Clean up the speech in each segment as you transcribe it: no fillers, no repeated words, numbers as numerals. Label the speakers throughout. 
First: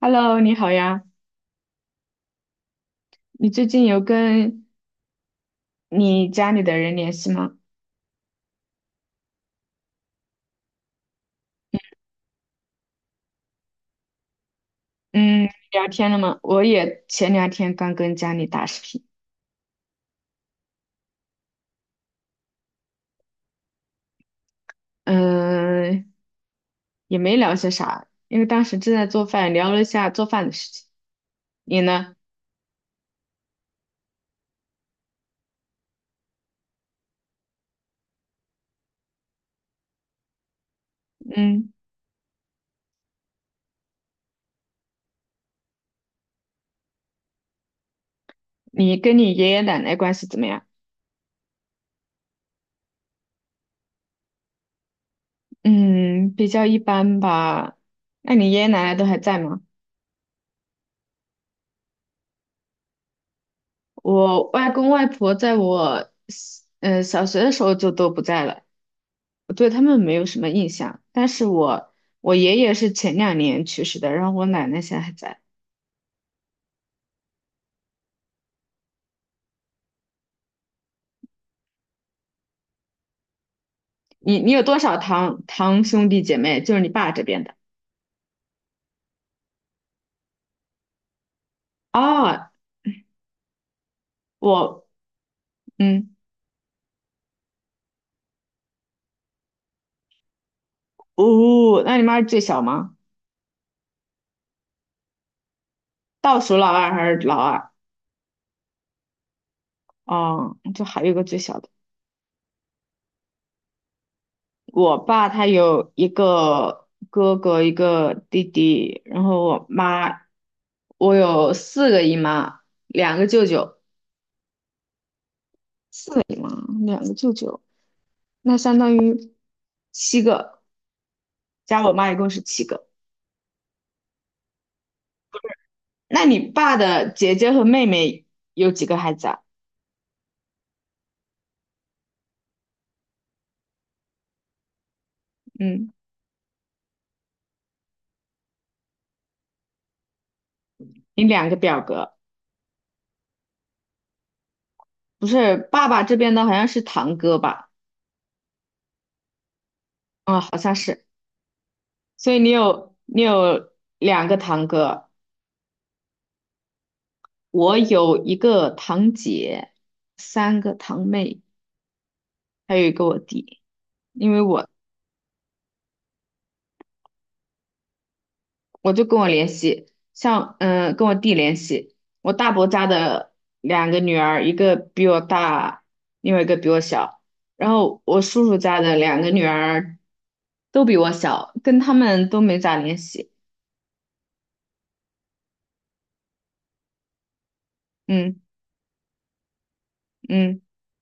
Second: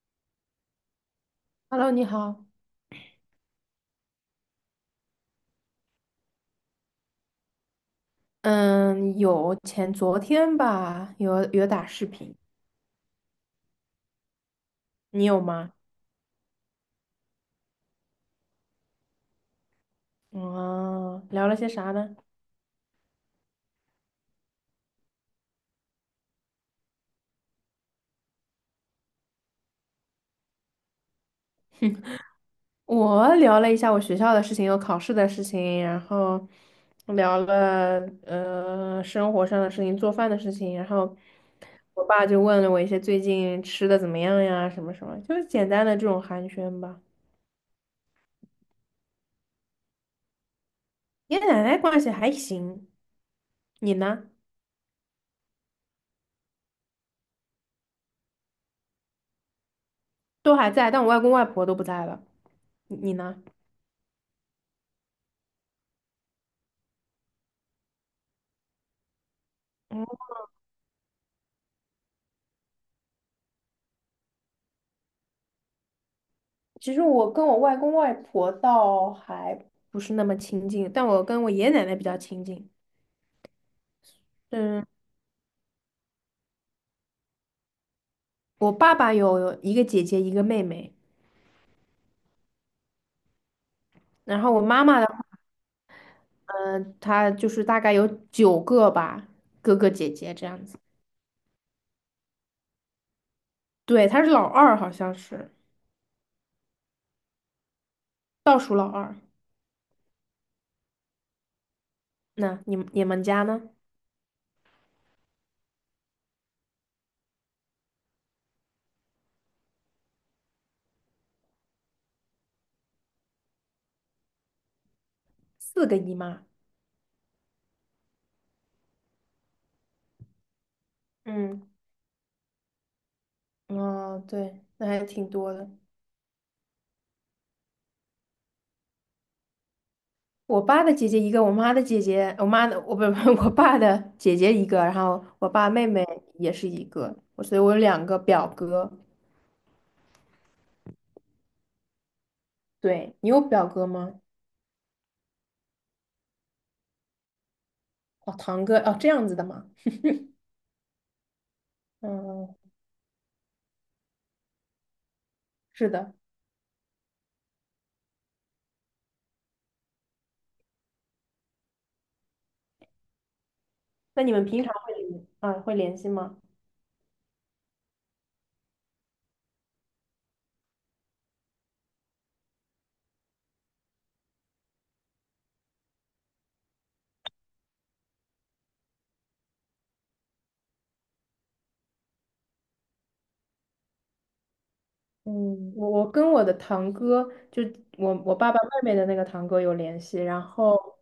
Speaker 1: Hello，你好呀，
Speaker 2: Hello，你好。
Speaker 1: 你最近有跟你家里的人联系吗？
Speaker 2: 嗯，有前昨天吧，有打视频，你有
Speaker 1: 嗯，
Speaker 2: 吗？
Speaker 1: 聊天了吗？我也前两天刚跟家里打视频，
Speaker 2: 嗯，聊了些啥呢？
Speaker 1: 嗯、也没聊些啥，因为当时正在做饭，聊了一下做饭的事情。你呢？
Speaker 2: 我聊了一下我学校的事情，有考试的事情，然后聊了生活上的事情，做饭的事情，然后
Speaker 1: 嗯，
Speaker 2: 我爸就问了我一些最近吃的怎么样呀，什么什么，就是简单的这种寒暄吧。
Speaker 1: 你跟你爷爷奶奶关系怎么样？
Speaker 2: 爷爷奶奶关系还行，你呢？
Speaker 1: 嗯，比较一般吧。那你爷爷奶奶都还在吗？
Speaker 2: 都还在，但我外公外婆都不在了，你呢？
Speaker 1: 我外公外婆在我，小学的时候就都不在了。我对他们没有什么印象，但是我爷爷是前两年去世的，然后我奶奶现在还在。
Speaker 2: 其实我跟我外公外婆倒还不是那么亲近，但我跟我爷爷奶奶比较亲近。
Speaker 1: 你有多
Speaker 2: 嗯，
Speaker 1: 少堂兄弟姐妹？就是你爸这边的
Speaker 2: 我爸爸有一个姐姐，一个妹妹，
Speaker 1: 啊？
Speaker 2: 然后我妈
Speaker 1: 我
Speaker 2: 妈的话
Speaker 1: 嗯
Speaker 2: 呢，她就是大概有九个吧，哥哥姐姐这样子。
Speaker 1: 哦，那你妈是最小吗？
Speaker 2: 对，她是老二，好像是
Speaker 1: 倒数老二还是老二？
Speaker 2: 倒数老二。
Speaker 1: 哦，就还有一个最小的。
Speaker 2: 那你们家呢？
Speaker 1: 我爸他有一个哥哥，一个弟弟，然后我妈，我有四个姨妈，两个舅舅，
Speaker 2: 四个
Speaker 1: 四
Speaker 2: 姨
Speaker 1: 个姨
Speaker 2: 妈。
Speaker 1: 妈，两个舅舅。那相当于七个，
Speaker 2: 嗯，
Speaker 1: 加我妈一共是七个。
Speaker 2: 哦，对，那还挺多的。
Speaker 1: 那你爸的姐姐和妹妹有几个孩子啊？
Speaker 2: 我爸的姐姐一个，我妈的姐姐，我妈的，我不不，我爸的姐姐一个，然后我爸妹
Speaker 1: 嗯，
Speaker 2: 妹也是一个，我所以我有两个表哥。
Speaker 1: 你两个表哥，
Speaker 2: 对，你有表哥吗？
Speaker 1: 不是爸爸这边的好像是堂哥吧？
Speaker 2: 哦，堂哥，哦，这样子的吗？
Speaker 1: 啊、好像是。所以你
Speaker 2: 嗯，
Speaker 1: 有你有两个堂哥，
Speaker 2: 是的。
Speaker 1: 我有一个堂姐，三个堂妹，还有一个我弟。
Speaker 2: 那
Speaker 1: 因
Speaker 2: 你
Speaker 1: 为
Speaker 2: 们平
Speaker 1: 我
Speaker 2: 常会联系吗？
Speaker 1: 我就跟我联系，像跟我弟联系，我大伯家的两个女儿，一个比我大，另外一个比我小，然后我叔叔家的两个女儿都比我小，跟他们都没咋联系。
Speaker 2: 嗯，我跟我的堂哥，就我
Speaker 1: 嗯
Speaker 2: 爸爸妹妹的那个堂哥有联系，然
Speaker 1: 嗯，
Speaker 2: 后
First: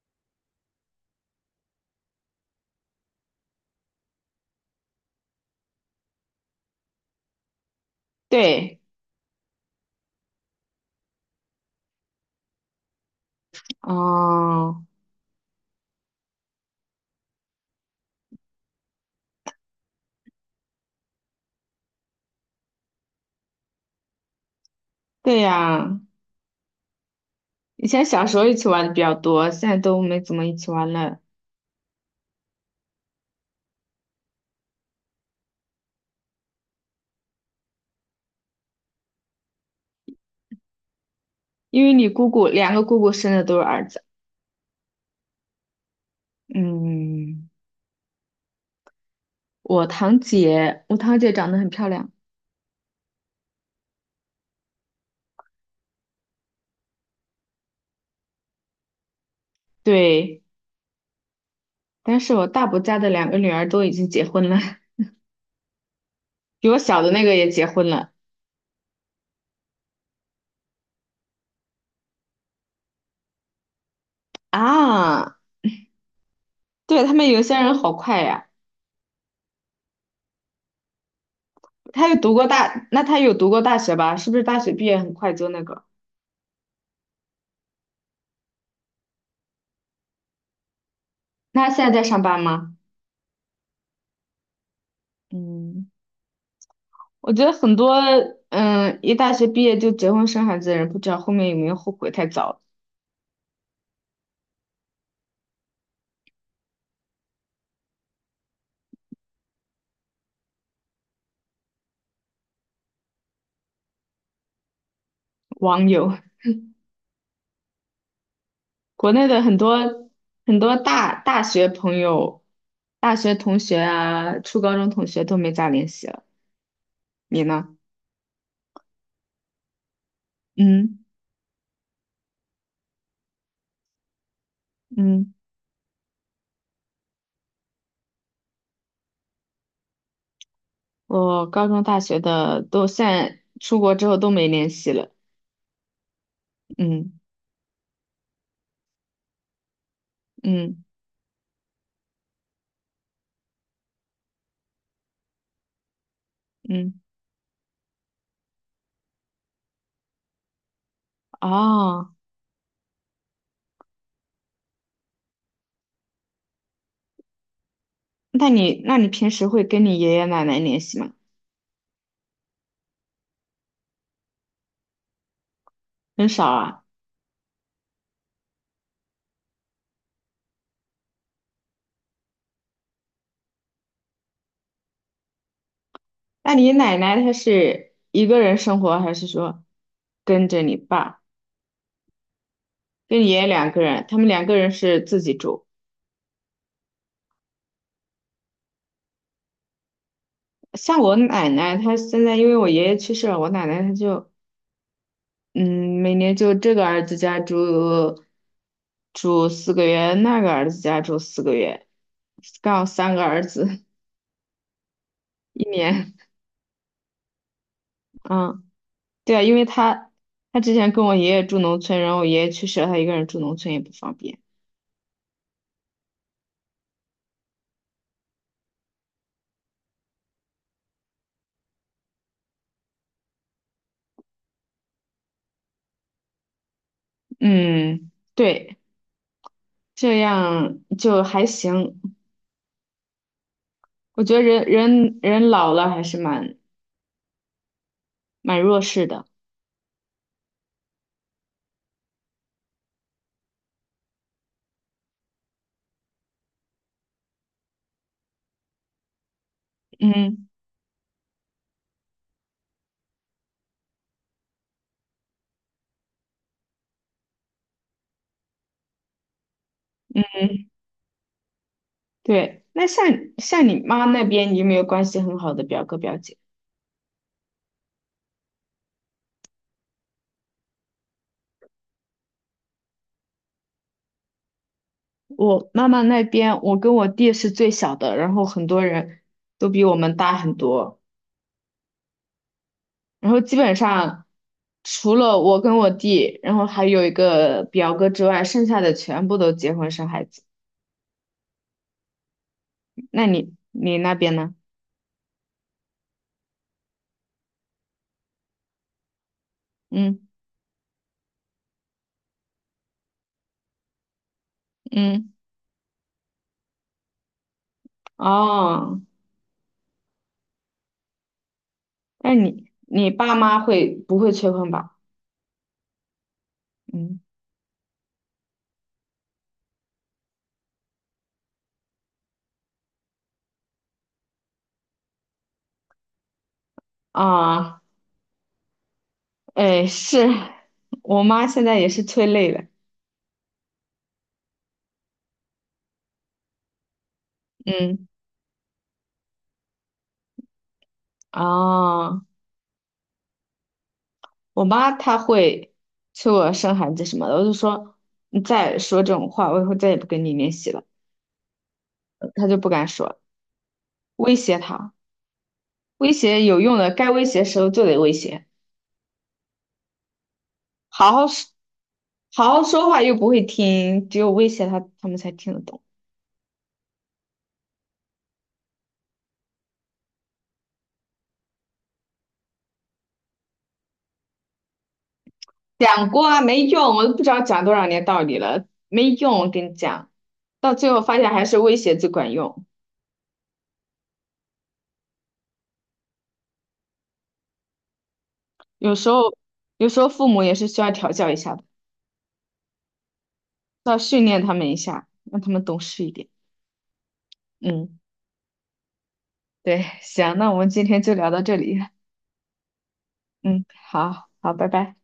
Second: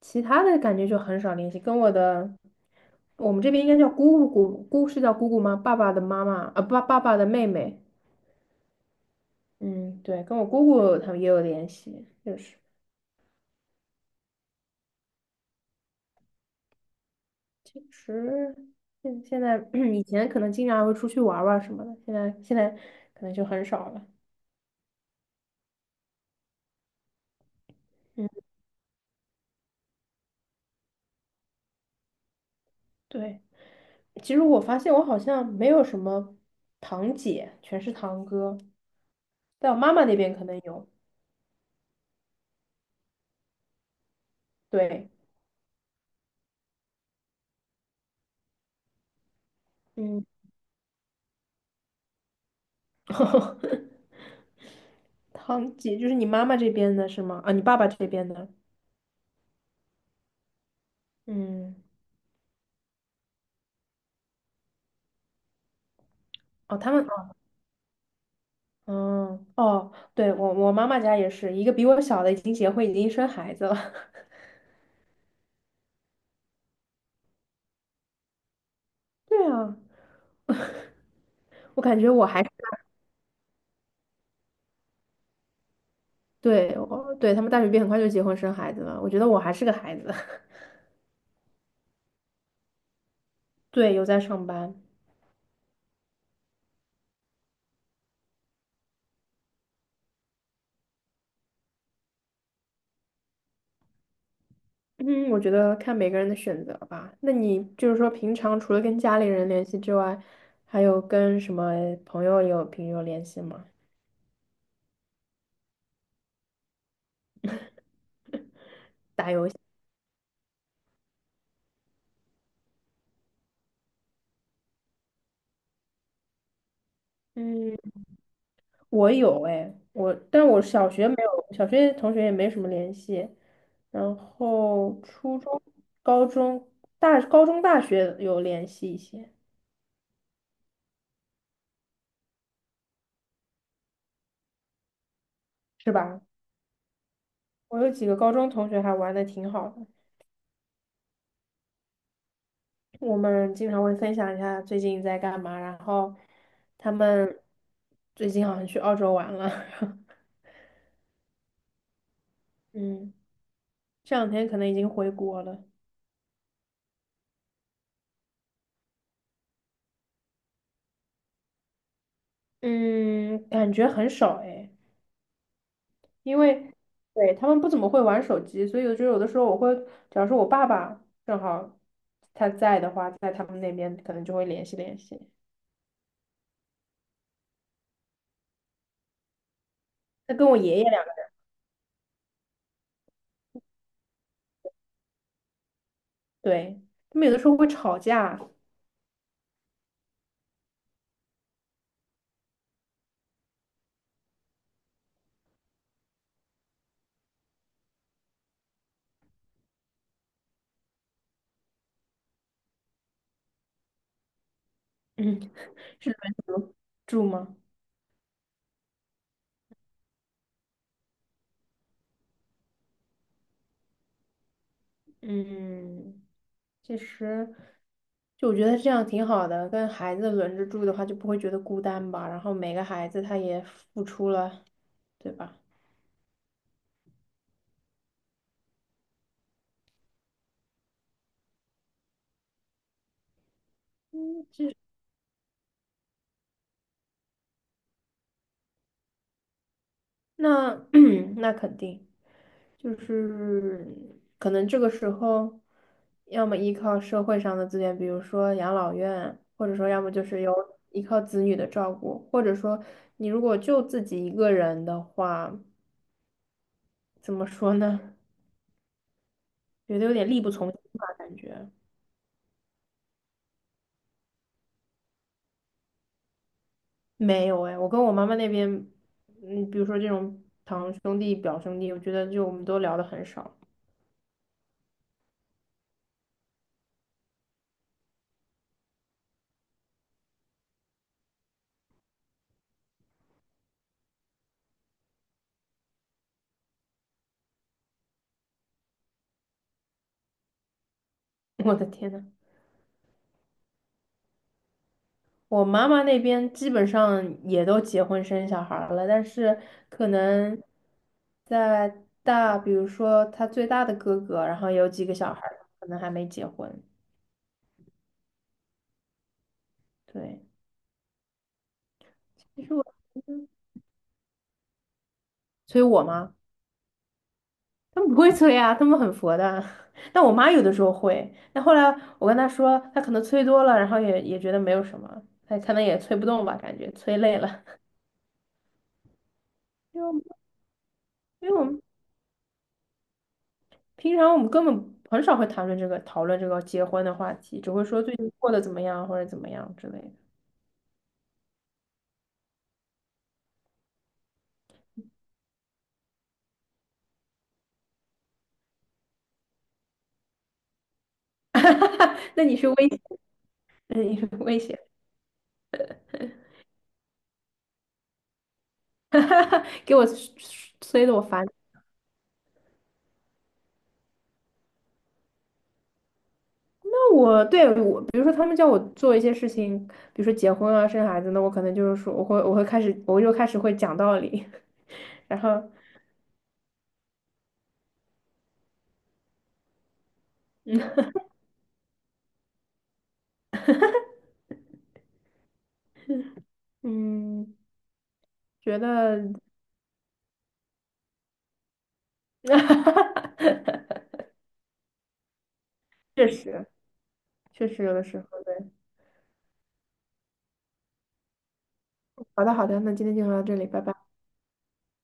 Speaker 2: 其他的感觉就很少联系。跟我的我们这边应该叫姑姑，姑是叫姑姑吗？爸爸的妈妈啊，爸爸的妹妹。
Speaker 1: 对，
Speaker 2: 嗯，对，跟我姑姑他们也有联系，就是，
Speaker 1: 哦，
Speaker 2: 其实现在 以前可能经常会出去玩儿玩儿什么的，现在可能就很少了。
Speaker 1: 对呀，以前小时候一起玩的比较多，现在都没怎么一起玩了，
Speaker 2: 对，其实我发现我好像没有什么堂姐，全是堂哥，在我妈妈那边可能有。
Speaker 1: 因为你姑姑两个姑姑生的都是儿子。
Speaker 2: 对，
Speaker 1: 嗯，
Speaker 2: 嗯，
Speaker 1: 我堂姐长得很漂亮，
Speaker 2: 堂姐就是你妈妈这边的是吗？啊，你爸爸这边的。
Speaker 1: 对。
Speaker 2: 嗯，
Speaker 1: 但是我大伯家的两个女儿都已经结婚了，比我
Speaker 2: 哦，他
Speaker 1: 小
Speaker 2: 们
Speaker 1: 的那个也结婚了
Speaker 2: 嗯，哦，对，我我妈妈家也是一个比我小的已经结婚，已经生孩子了。
Speaker 1: 啊。对，他们有些人好快呀，
Speaker 2: 对啊，我感
Speaker 1: 他
Speaker 2: 觉
Speaker 1: 有
Speaker 2: 我
Speaker 1: 读
Speaker 2: 还
Speaker 1: 过
Speaker 2: 是
Speaker 1: 大，那他有读过大学吧？是不是大学毕业很快就那个？
Speaker 2: 对，我对他们大学毕业很快就结婚生孩子了，我觉得我还是个孩子。
Speaker 1: 那他现在在上班吗？
Speaker 2: 对，有在上班。
Speaker 1: 嗯，我觉得很多一大学毕业就结婚生孩子的人，不知道后面有没有后悔太早了。
Speaker 2: 嗯，我觉得看每个人的选择吧。那你就是说，平常除了跟家里人联系之外，还有跟什么朋友有平时有联系吗？
Speaker 1: 网友，国内的很多很多大学朋友、大学同学啊、初高中同学都没咋联系了。你呢？
Speaker 2: 嗯。我有哎，我，但我小
Speaker 1: 嗯
Speaker 2: 学没有，小学同学也没什么联系。然后
Speaker 1: 嗯。
Speaker 2: 初中、高中、大高中、大学有联系一些，
Speaker 1: 我高中、大学的都现在出国之后都没联系了。
Speaker 2: 是吧？
Speaker 1: 嗯
Speaker 2: 我有几个高中同学还玩的挺好的，
Speaker 1: 嗯
Speaker 2: 我们经常会分享一下最近在干嘛，然后他
Speaker 1: 嗯，
Speaker 2: 们最近好像去澳洲玩了，
Speaker 1: 哦，
Speaker 2: 嗯，这两天可能已经回国了，
Speaker 1: 那你平时会跟你爷爷奶奶联系吗？
Speaker 2: 嗯，感觉很少哎。
Speaker 1: 很
Speaker 2: 因
Speaker 1: 少
Speaker 2: 为
Speaker 1: 啊。
Speaker 2: 对他们不怎么会玩手机，所以我觉得有的时候我会，假如说我爸爸正好他在的话，在他们那边可能就会联系联系。
Speaker 1: 那你奶奶她是一个人生活，还是说
Speaker 2: 他
Speaker 1: 跟
Speaker 2: 跟我
Speaker 1: 着你
Speaker 2: 爷爷两个，
Speaker 1: 爸，跟你爷爷两个人？他们两个人是自己住。
Speaker 2: 对，他们有的时候会吵架，
Speaker 1: 像我奶奶，她现在因为我爷爷去世了，我奶奶她就嗯，每年就这个儿子家住四个月，那个儿子家住四个月，刚好三个儿子
Speaker 2: 嗯
Speaker 1: 一
Speaker 2: 是
Speaker 1: 年。
Speaker 2: 轮流住吗？
Speaker 1: 嗯，对啊，因为他之前跟我爷爷住农村，然后我爷爷去世了，他一个人住农村也不方便。
Speaker 2: 嗯，其实，就我觉得这样挺好的，跟孩子轮着住的话，就不会觉得孤单吧。然后每个孩子他也付出了，对吧？
Speaker 1: 嗯，对，这样就还行。我觉得人老了还是蛮弱势的。
Speaker 2: 那 那肯定就是可能这个时候，要么依靠社会上的资源，比如说养老院，或者说要么就是
Speaker 1: 嗯，
Speaker 2: 有依靠子女的照顾，或者说你如果就自己一个人的话，怎么说呢？觉得有点力不从心吧，感觉
Speaker 1: 对。那像你妈那边，你有没有关系很好的表哥表姐？
Speaker 2: 没有哎，我跟我妈妈那边，嗯，比如说这种堂兄弟、表兄弟，我觉得就我们都聊得很少。
Speaker 1: 我妈妈那边，我跟我弟是最小的，然后很多人都比我们大很多，然后基本上除了我跟我弟，然后还有一个表哥之外，剩下的全部都结婚生孩子。
Speaker 2: 我的天呐！
Speaker 1: 那你那边呢？
Speaker 2: 我妈妈那边基本上也都结婚生小孩儿了，但是可
Speaker 1: 嗯
Speaker 2: 能在大，比如说她最大的哥哥，然后有几个
Speaker 1: 嗯，
Speaker 2: 小孩儿可能还没结婚。
Speaker 1: 哦，
Speaker 2: 对，
Speaker 1: 那
Speaker 2: 其
Speaker 1: 你
Speaker 2: 实我
Speaker 1: 你爸妈会不会催婚吧？
Speaker 2: 催我妈，
Speaker 1: 嗯
Speaker 2: 他们不会催啊，他们很佛的。但我妈有的时候会，但后来我跟她说，她可能催多了，然后也觉得没有什么，她可能也催不动吧，感觉催累了。
Speaker 1: 啊，哎，
Speaker 2: 因为我
Speaker 1: 是我妈
Speaker 2: 因为
Speaker 1: 现
Speaker 2: 我
Speaker 1: 在
Speaker 2: 们。
Speaker 1: 也是催累了。
Speaker 2: 平常我们根本很少会谈论这个讨论这个结婚的话题，只会说
Speaker 1: 嗯，
Speaker 2: 最近过得怎么样或者怎么样之类的。
Speaker 1: 哦。我妈她会催我生孩子什么的，我就说你再说这种话，我以后再也不跟你联系了。
Speaker 2: 那
Speaker 1: 她
Speaker 2: 你
Speaker 1: 就不
Speaker 2: 是
Speaker 1: 敢
Speaker 2: 威胁，
Speaker 1: 说，
Speaker 2: 那你是
Speaker 1: 威胁
Speaker 2: 威胁，
Speaker 1: 她，威胁有用的，该威胁的时候就得威胁，
Speaker 2: 给我催
Speaker 1: 好
Speaker 2: 的我
Speaker 1: 好
Speaker 2: 烦。
Speaker 1: 说，好好说话又不会听，只有威胁她，他们才听得懂。
Speaker 2: 那我对我，比如说他们叫我做一些事情，比如说结婚啊、生孩子，那我可能就是说我会开始，我就开始会讲道理，然后
Speaker 1: 讲过啊，没用，我都不知道讲多少年道理了，没用，我跟你讲，到最后发现还是威胁最管用。
Speaker 2: 嗯，觉
Speaker 1: 有时
Speaker 2: 得
Speaker 1: 候，有时候父母也是需要调教一下的，要 训练他们一下，让他们懂事一
Speaker 2: 确
Speaker 1: 点。
Speaker 2: 实确实有
Speaker 1: 嗯。
Speaker 2: 的时候对。
Speaker 1: 对，行，那我们今天就聊到这里。
Speaker 2: 好的好的，那今天就聊到这
Speaker 1: 嗯，
Speaker 2: 里，拜拜。
Speaker 1: 好好，拜拜。